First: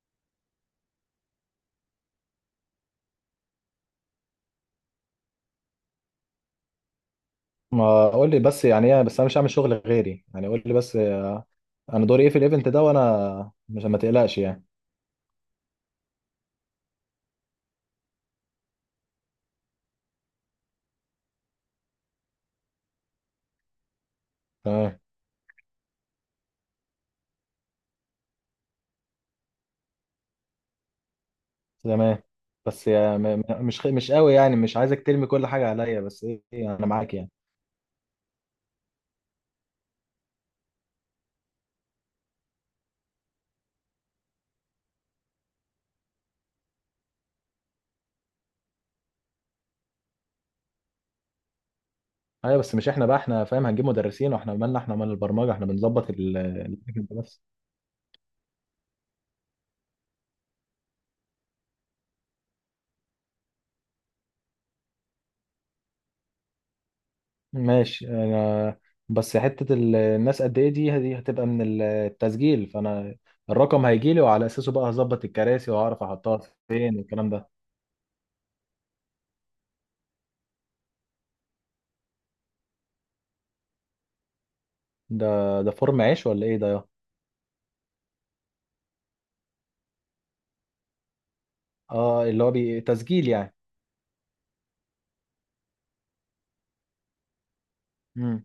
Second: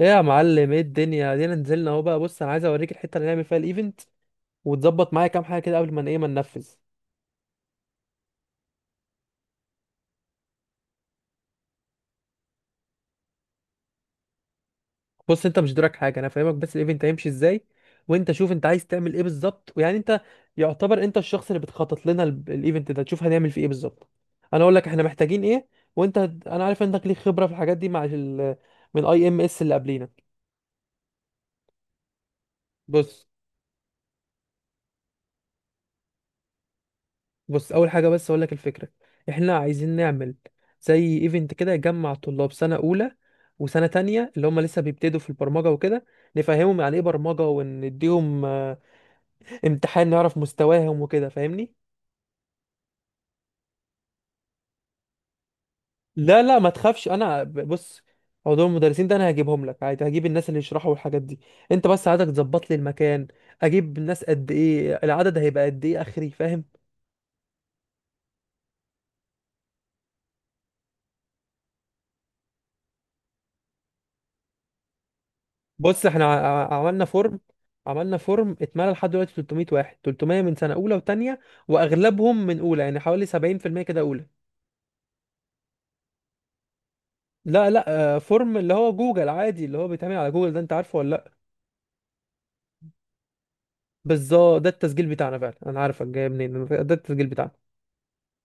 ايه يا معلم، ايه الدنيا دينا نزلنا اهو. بقى بص انا عايز اوريك الحته اللي نعمل فيها الايفنت وتظبط معايا كام حاجه كده قبل ما ما ننفذ. ما قول لي بس. يعني ايه؟ بس انا مش هعمل شغل غيري، يعني قول لي بس. انا دوري ايه في الايفنت ده؟ وانا مش، ما تقلقش يعني. بص انت مش دورك حاجه، انا فاهمك، بس الايفنت هيمشي ازاي، وانت شوف انت عايز تعمل ايه بالظبط، ويعني انت يعتبر انت الشخص اللي بتخطط لنا الايفنت ده، تشوف هنعمل فيه ايه بالظبط. انا اقول لك تمام. احنا محتاجين ايه. انا عارف انك ليك خبره في الحاجات دي مع ال... من اي ام اس اللي قبلينا. تمام، بس يعني بص مش قوي، يعني مش عايزك ترمي كل حاجه عليا، بس ايه إيه، انا معاك يعني. بص، اول حاجه بس اقول لك الفكره. احنا عايزين نعمل زي ايفنت كده يجمع طلاب سنه اولى وسنه تانية اللي هم لسه بيبتدوا في البرمجه وكده، نفهمهم يعني ايه برمجه ونديهم امتحان نعرف مستواهم وكده، فاهمني؟ ايوه بس مش احنا بقى، احنا فاهم، هنجيب مدرسين؟ واحنا مالنا؟ احنا مال البرمجه؟ احنا بنظبط لا لا، ما تخافش، الايفنت بس. بص، موضوع المدرسين ده انا هجيبهم لك عادي، هجيب الناس اللي يشرحوا الحاجات دي. انت بس عايزك تظبط لي المكان، اجيب الناس قد ايه، العدد هيبقى قد ايه اخري، فاهم؟ ماشي انا، بس حته الناس قد ايه دي هتبقى من التسجيل، فانا الرقم هيجي لي وعلى اساسه بقى هظبط الكراسي واعرف بص احنا احطها فين عملنا والكلام فورم ده. عملنا فورم اتملى لحد دلوقتي 300 واحد، 300 من سنة أولى وتانية، وأغلبهم من أولى يعني حوالي 70% كده أولى. ده ده فورم عيش ولا ايه ده يا؟ لا لا. فورم اللي هو جوجل عادي، اللي هو بيتعمل على جوجل ده، أنت عارفه ولا لأ؟ اه اللي هو تسجيل يعني. بالظبط، ده التسجيل بتاعنا فعلا، أنا عارفك جاي منين، ده التسجيل بتاعنا. امم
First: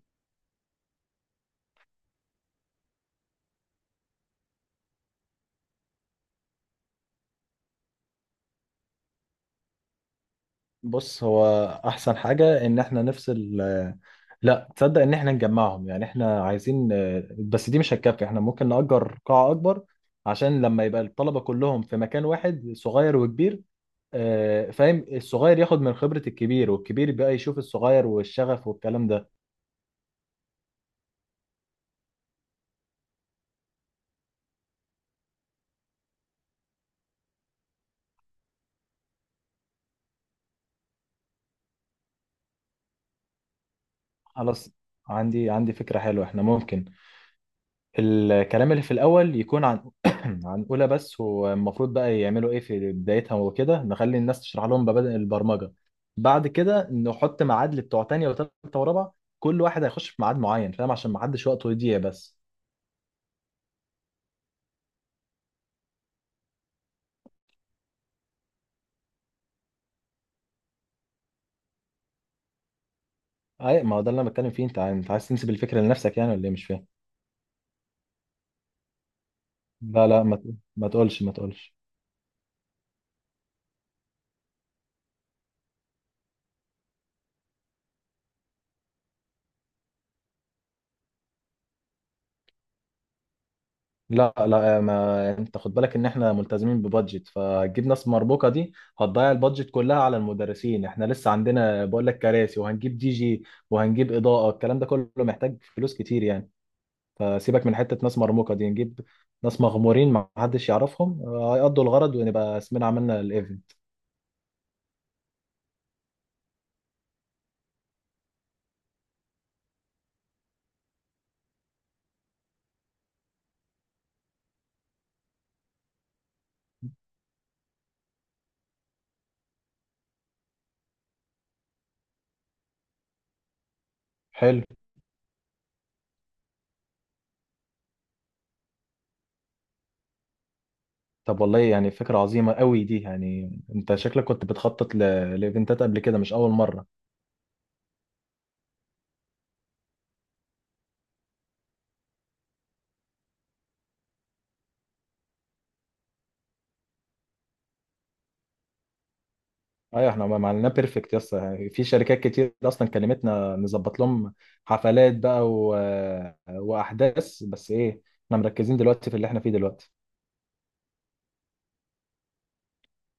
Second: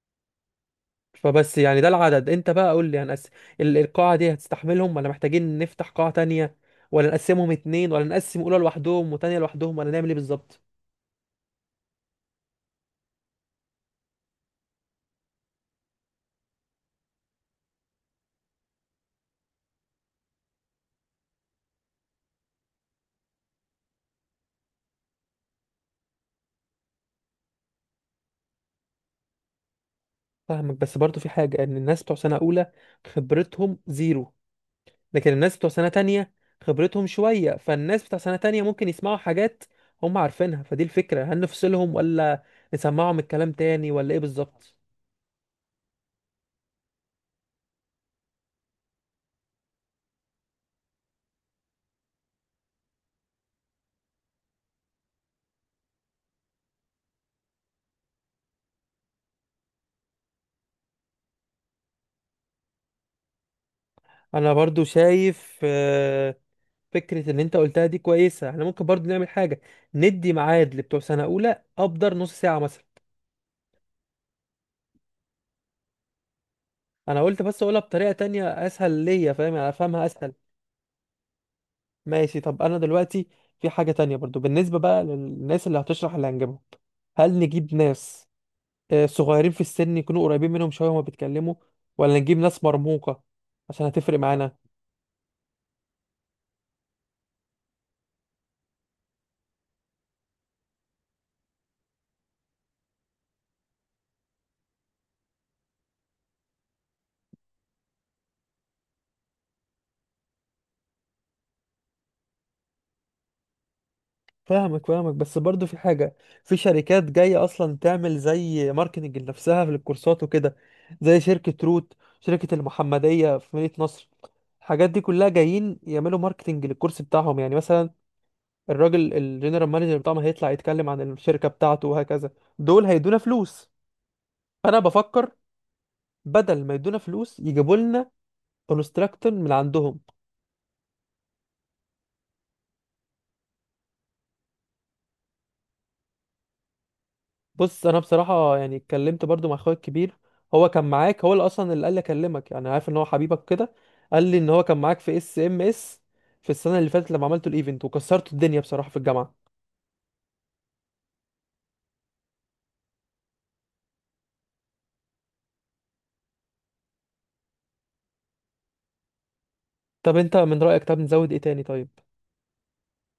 فبس يعني ده العدد، أنت بقى قول لي هنقسم، القاعة دي هتستحملهم ولا محتاجين نفتح قاعة تانية، ولا نقسمهم اتنين، ولا نقسم أولى لوحدهم وتانية لوحدهم، ولا نعمل إيه بالظبط؟ بص، هو احسن حاجة ان احنا نفصل. لا تصدق ان احنا نجمعهم، يعني احنا عايزين، بس دي مش هتكفي، احنا ممكن نأجر قاعة اكبر عشان لما يبقى الطلبة كلهم في مكان واحد، صغير وكبير، فاهم؟ الصغير ياخد من خبرة الكبير، والكبير بقى يشوف الصغير والشغف والكلام ده. فاهمك، بس برضو في حاجة، ان الناس بتوع سنة اولى خبرتهم زيرو، لكن الناس بتوع سنة تانية خبرتهم شوية، فالناس بتوع سنة تانية ممكن يسمعوا حاجات هم عارفينها، فدي الفكرة، هل نفصلهم ولا نسمعهم الكلام تاني، ولا ايه خلاص، بالظبط؟ عندي فكرة حلوة. احنا ممكن الكلام اللي في الأول يكون عن عن أولى بس، والمفروض بقى يعملوا إيه في بدايتها وكده، نخلي الناس تشرح لهم مبادئ البرمجة. بعد كده نحط ميعاد لبتوع تانية وتالتة ورابعة، كل واحد هيخش في ميعاد معين، فاهم؟ عشان ما حدش وقته يضيع بس. انا برضو شايف فكرة اللي انت قلتها دي كويسة، احنا ممكن برضو نعمل حاجة، ندي ميعاد لبتوع سنة اولى ابدر نص ساعة مثلا. أي ما هو ده اللي أنا بتكلم فيه، أنت عايز تنسب الفكرة لنفسك يعني، ولا إيه؟ مش فاهم. انا قلت بس اقولها بطريقة تانية اسهل ليا، فاهم؟ يعني افهمها لا لا، اسهل. ما تقولش. ماشي. طب انا دلوقتي في حاجة تانية برضو بالنسبة بقى للناس اللي هتشرح اللي هنجيبهم، هل نجيب ناس صغيرين في السن يكونوا قريبين منهم شوية وما بيتكلموا، ولا نجيب ناس مرموقة عشان هتفرق لا معانا؟ لا، ما انت خد بالك ان احنا ملتزمين ببادجت، فهتجيب ناس مربوكه دي هتضيع البادجت كلها على المدرسين. احنا لسه عندنا، بقول لك، كراسي وهنجيب دي جي وهنجيب اضاءه. الكلام ده كله محتاج فلوس كتير يعني. فسيبك من حته ناس مرموقه دي، نجيب ناس مغمورين ما حدش يعرفهم، هيقضوا الغرض، ونبقى اسمنا عملنا الايفنت. فاهمك فاهمك، بس برضو في حاجة، في شركات جاية أصلا تعمل زي ماركتنج لنفسها في الكورسات وكده، زي شركة روت، شركة المحمدية في مدينة نصر، الحاجات دي كلها جايين يعملوا ماركتنج للكورس بتاعهم، يعني مثلا الراجل الجنرال مانجر بتاعهم هيطلع يتكلم عن الشركة بتاعته وهكذا. دول هيدونا فلوس، حلو. فانا بفكر بدل ما يدونا فلوس يجيبوا لنا كونستراكتور من عندهم. طب والله يعني فكره عظيمه قوي دي. يعني انت شكلك كنت بتخطط لايفنتات قبل كده، مش اول مره. بص، انا بصراحة يعني اتكلمت برضو مع اخويا الكبير، هو كان معاك، هو اللي اصلا اللي قال لي اكلمك، يعني عارف ان هو حبيبك كده. قال لي ان هو كان معاك في اس ام اس في السنة اللي فاتت لما عملتوا الايفنت وكسرتوا الدنيا بصراحة في الجامعة. ايوه، احنا ما عملناه بيرفكت. يس. في شركات كتير اصلا كلمتنا نظبط لهم حفلات بقى واحداث، بس ايه، احنا مركزين دلوقتي في اللي احنا فيه دلوقتي. طب انت من رأيك، طب نزود ايه تاني؟ طيب،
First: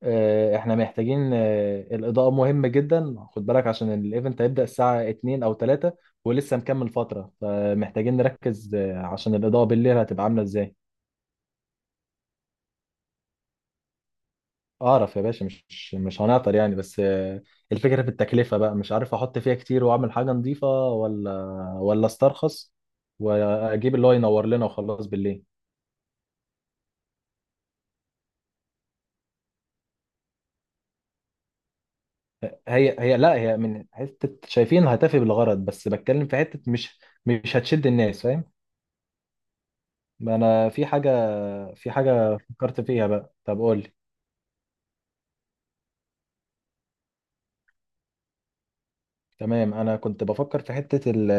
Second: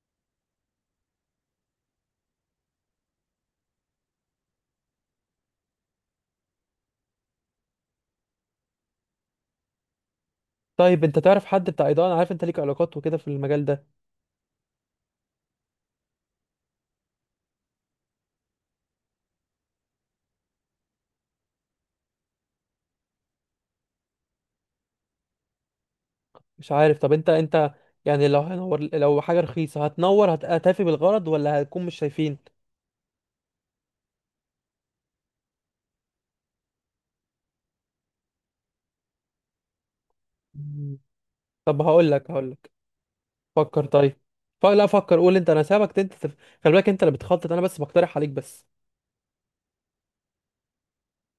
اه، احنا محتاجين، الاضاءة مهمة جدا. خد بالك عشان الايفنت هيبدأ الساعة 2 او 3 ولسه مكمل فترة، فمحتاجين نركز، عشان الاضاءة بالليل هتبقى عاملة ازاي. طيب انت تعرف حد بتاع اضاءة؟ انا عارف انت ليك علاقات وكده في المجال ده. اعرف يا باشا، مش هنعطل يعني، بس الفكره في التكلفه بقى. مش عارف احط فيها كتير واعمل حاجه نظيفه، ولا ولا استرخص واجيب اللي هو ينور لنا وخلاص بالليل. مش عارف، طب انت انت يعني لو هنور، لو حاجة رخيصة هتنور، هتفي بالغرض ولا هتكون مش شايفين؟ هي لا، هي من حته شايفين هتفي بالغرض، بس بتكلم في حته مش هتشد الناس، فاهم؟ ما انا في مم. حاجه، طب في حاجه هقول لك، فكرت فيها بقى. طب فكر قول. طيب. لا فكر قول انت، انا سابك انت خلي بالك انت اللي بتخطط، انا بس بقترح عليك بس. تمام، انا كنت بفكر في حتة ال،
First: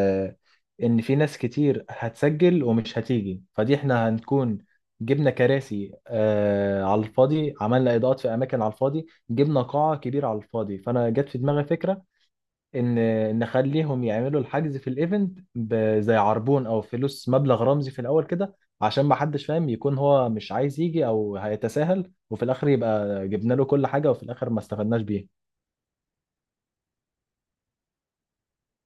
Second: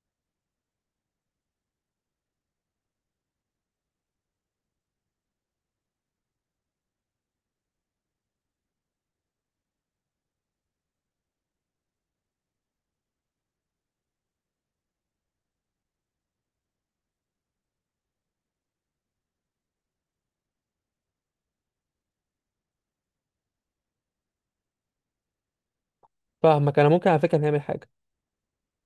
ان في ناس كتير هتسجل ومش هتيجي، فدي احنا هنكون جبنا كراسي على الفاضي، عملنا اضاءات في اماكن على الفاضي، جبنا قاعة كبيرة على الفاضي، فانا جت في دماغي فكرة ان نخليهم يعملوا الحجز في الايفنت زي عربون، او فلوس مبلغ رمزي في الاول كده، عشان ما حدش فاهم يكون هو مش عايز يجي، او هيتساهل، وفي الاخر يبقى جبنا له كل حاجة، وفي الاخر ما استفدناش بيه. فاهمك. انا ممكن على فكرة نعمل حاجة،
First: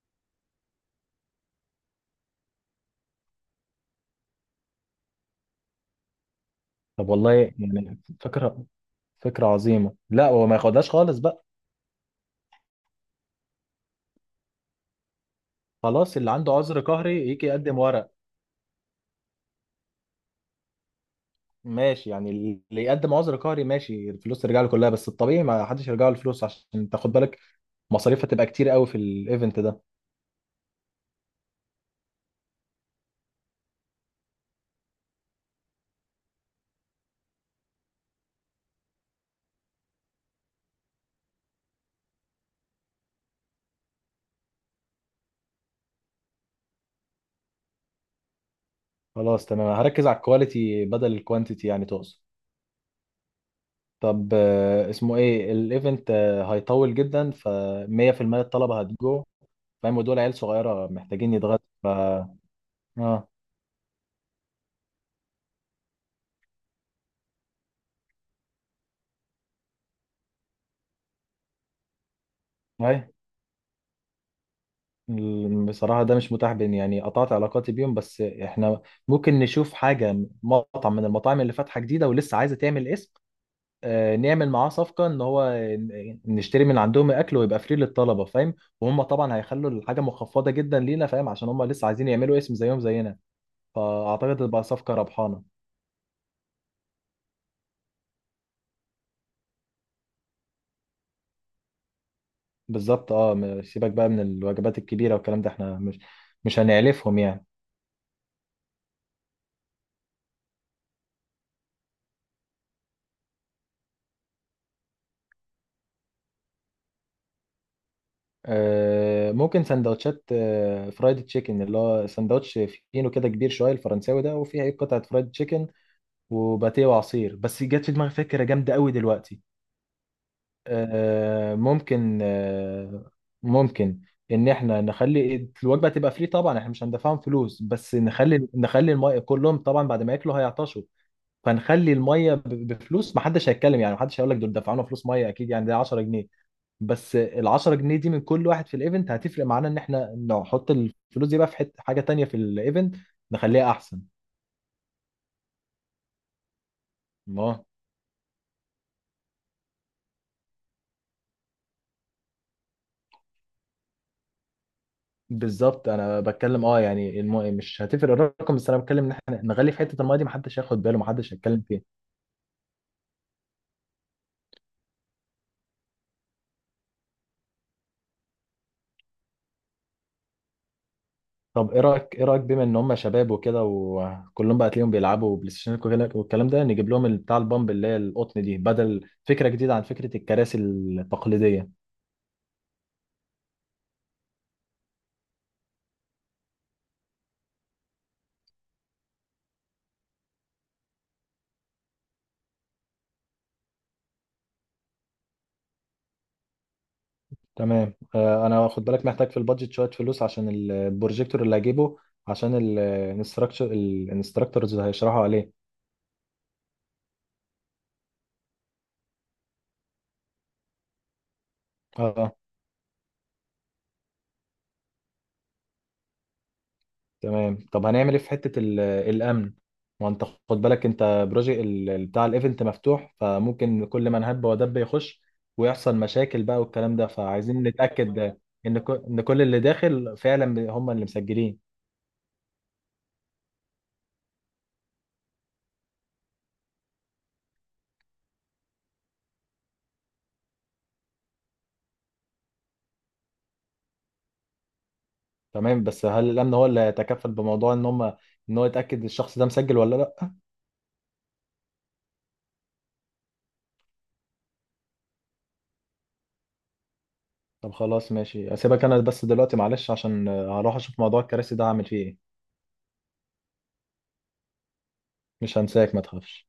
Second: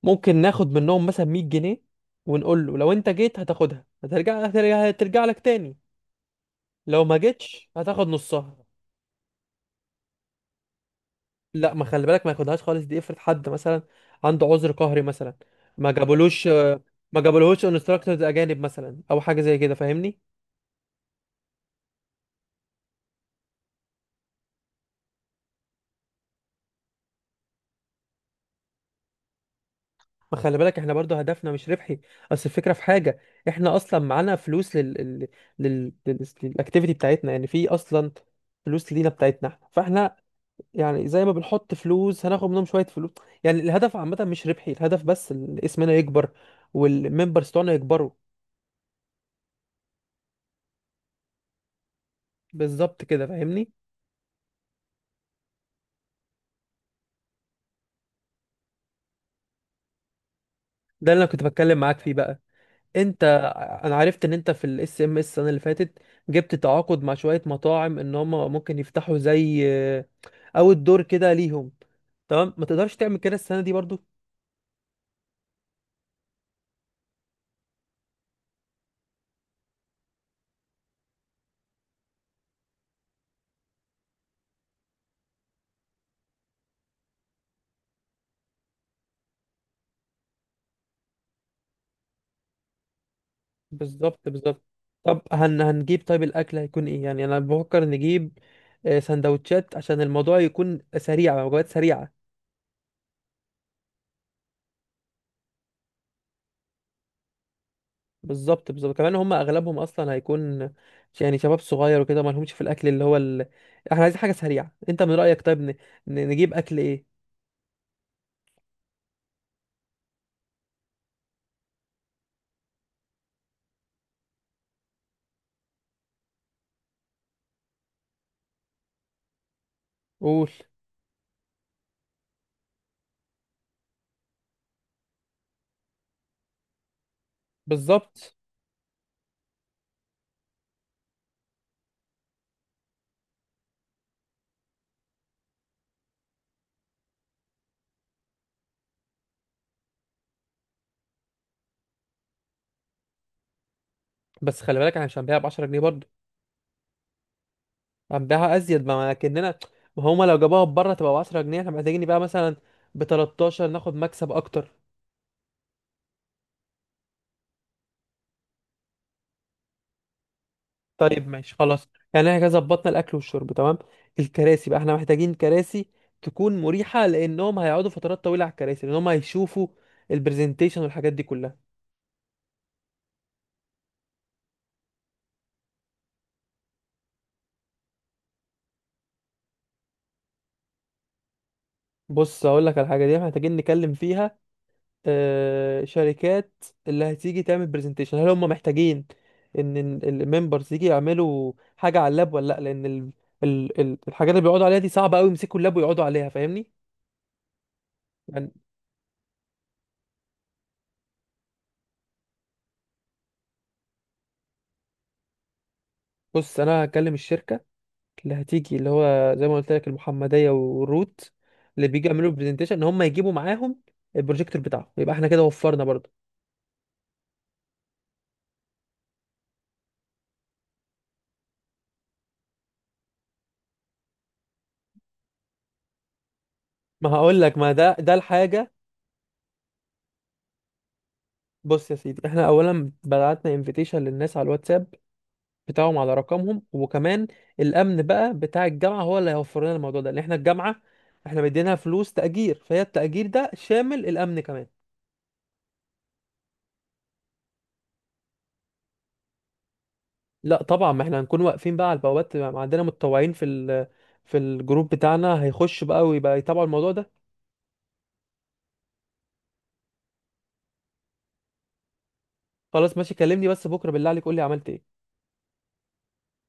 ممكن ناخد منهم مثلا 100 جنيه، ونقول له لو انت جيت هتاخدها، هترجع لك تاني، لو طب ما والله جيتش يعني هتاخد نصها. فكرة، فكرة عظيمة. لا هو ما ياخدهاش خالص بقى. لا، ما خلي بالك، ما ياخدهاش خالص دي، افرض حد مثلا عنده عذر قهري مثلا، ما خلاص، اللي جابولوش، عنده عذر ما قهري يجي جابولهوش يقدم ورق. انستراكتورز اجانب مثلا او حاجه زي كده، فاهمني؟ ماشي يعني، اللي يقدم عذر قهري ماشي الفلوس ترجع له كلها، بس الطبيعي ما حدش يرجع له الفلوس، عشان تاخد بالك مصاريف هتبقى كتير قوي في الايفنت ده. ما خلي بالك احنا برضو هدفنا مش ربحي، اصل الفكره في حاجه، احنا اصلا معانا فلوس للاكتيفيتي بتاعتنا يعني، في اصلا فلوس لينا بتاعتنا احنا، فاحنا يعني زي ما بنحط فلوس هناخد منهم شويه فلوس، يعني الهدف عامه مش ربحي، الهدف بس اسمنا يكبر، والممبرز بتوعنا يكبروا. خلاص تمام، هركز على الكواليتي بدل الكوانتيتي، يعني تقصد. بالظبط كده، فاهمني؟ طب اسمه ايه الايفنت؟ هيطول جدا، ف 100% الطلبة هتجو، فاهم؟ ودول عيال صغيرة ده اللي انا محتاجين كنت يتغدوا. بتكلم ف معاك فيه بقى. انت، اه. انا عرفت ان انت في الاس ام اس السنه اللي فاتت جبت تعاقد مع شويه مطاعم ان هم ممكن يفتحوا زي، او الدور كده ليهم، تمام؟ ما تقدرش أي. تعمل كده السنه دي برضو؟ بصراحة ده مش متاح بين، يعني قطعت علاقاتي بيهم، بس احنا ممكن نشوف حاجة، مطعم من المطاعم اللي فاتحة جديدة ولسه عايزة تعمل اسم، نعمل معاه صفقة ان هو نشتري من عندهم الاكل ويبقى فري للطلبة، فاهم؟ وهم طبعا هيخلوا الحاجة مخفضة جدا لينا، فاهم؟ عشان هم لسه عايزين يعملوا اسم زيهم زينا. بالظبط فاعتقد تبقى بالظبط. صفقة طب ربحانة. هنجيب، طيب الاكل هيكون ايه؟ يعني انا بفكر نجيب سندوتشات عشان الموضوع يكون سريع، وجبات سريعه. بالظبط. اه سيبك بقى من الوجبات الكبيرة والكلام ده، احنا مش هنعلفهم يعني. بالظبط بالظبط، كمان هم اغلبهم اصلا هيكون يعني شباب صغير وكده، ما لهمش في الاكل اللي هو ال... احنا عايزين حاجه سريعه. انت من رايك طيب نجيب اكل ايه؟ ممكن سندوتشات، فرايد تشيكن، اللي هو سندوتش فينو كده كبير شويه، الفرنساوي ده، وفيه ايه، قطعه فرايد تشيكن وباتيه وعصير. بس جت في دماغي فكره جامده قوي دلوقتي. قول. آه، ممكن آه، ممكن ان احنا نخلي الوجبه تبقى فري، طبعا احنا مش هندفعهم فلوس، بس بالظبط. نخلي الميه كلهم. طبعا بعد ما ياكلوا هيعطشوا، فنخلي الميه بفلوس، محدش هيتكلم يعني، محدش هيقول لك دول دفعونا فلوس ميه، اكيد يعني ده 10 جنيه، بس ال 10 جنيه دي من كل واحد في الايفنت هتفرق معانا، ان احنا نحط الفلوس دي بقى في حته حاجه تانية في الايفنت نخليها احسن. بس خلي بالك احنا مش هنبيعها ب 10 جنيه برضه، ما هنبيعها ازيد، ما كاننا، ما هما لو جابوها بره تبقى ب 10 جنيه، احنا محتاجين نبيعها مثلا ب 13 ناخد مكسب اكتر. بالظبط، انا بتكلم اه يعني مش هتفرق الرقم، بس انا بتكلم ان احنا نغلي في حته المايه دي، محدش هياخد باله، طيب محدش ماشي هيتكلم فيها. خلاص، يعني احنا كده ظبطنا الاكل والشرب، تمام. الكراسي بقى، احنا محتاجين كراسي تكون مريحه لانهم هيقعدوا فترات طويله على الكراسي، لان هم هيشوفوا البرزنتيشن والحاجات دي كلها. طب ايه رايك، ايه رايك بما ان هم شباب وكده، وكلهم بقى تلاقيهم بيلعبوا بلاي ستيشن والكلام ده، نجيب لهم بتاع البامب اللي هي القطن دي، بدل فكره جديده عن فكره الكراسي التقليديه. بص هقول لك على الحاجه دي، إحنا محتاجين نتكلم فيها. شركات اللي هتيجي تعمل برزنتيشن هل هم محتاجين ان الممبرز يجي يعملوا حاجه على اللاب ولا لا؟ لان ال... الحاجات اللي بيقعدوا عليها دي صعبه قوي يمسكوا اللاب ويقعدوا عليها، فاهمني؟ تمام يعني. انا خد بالك محتاج في البادجت شويه فلوس عشان البروجيكتور اللي هجيبه، عشان الانستراكتورز اللي هيشرحوا عليه. بص انا هكلم الشركه اللي هتيجي، اللي هو زي ما قلت لك المحمديه والروت، اللي بيجي اه يعملوا برزنتيشن ان هم يجيبوا معاهم البروجيكتور بتاعهم، يبقى احنا كده وفرنا برضه. تمام. طب هنعمل ايه في حته الامن؟ ما انت خد بالك انت بروجيكت بتاع الايفنت مفتوح، فممكن كل من هب ودب يخش ويحصل مشاكل بقى والكلام ده، ما هقول لك، فعايزين ما ده نتاكد الحاجه. ان كل اللي داخل فعلا هم اللي مسجلين. بص يا سيدي، احنا اولا بعتنا انفيتيشن للناس على الواتساب بتاعهم على رقمهم، وكمان الامن بقى بتاع الجامعه هو اللي هيوفر لنا الموضوع ده، لان احنا الجامعه احنا مدينها فلوس تاجير، فهي التاجير ده شامل الامن كمان. تمام، بس هل الامن هو اللي يتكفل بموضوع ان ان هو يتاكد الشخص ده مسجل ولا لا؟ لا طبعا، ما احنا هنكون واقفين بقى على البوابات، ما عندنا متطوعين في الجروب بتاعنا هيخش بقى ويبقى يتابعوا الموضوع ده. طب خلاص ماشي، اسيبك انا بس دلوقتي معلش، عشان هروح اشوف موضوع الكراسي ده هعمل فيه ايه. خلاص ماشي، كلمني بس بكره بالله عليك قول لي عملت ايه. مش هنساك، ما تخافش.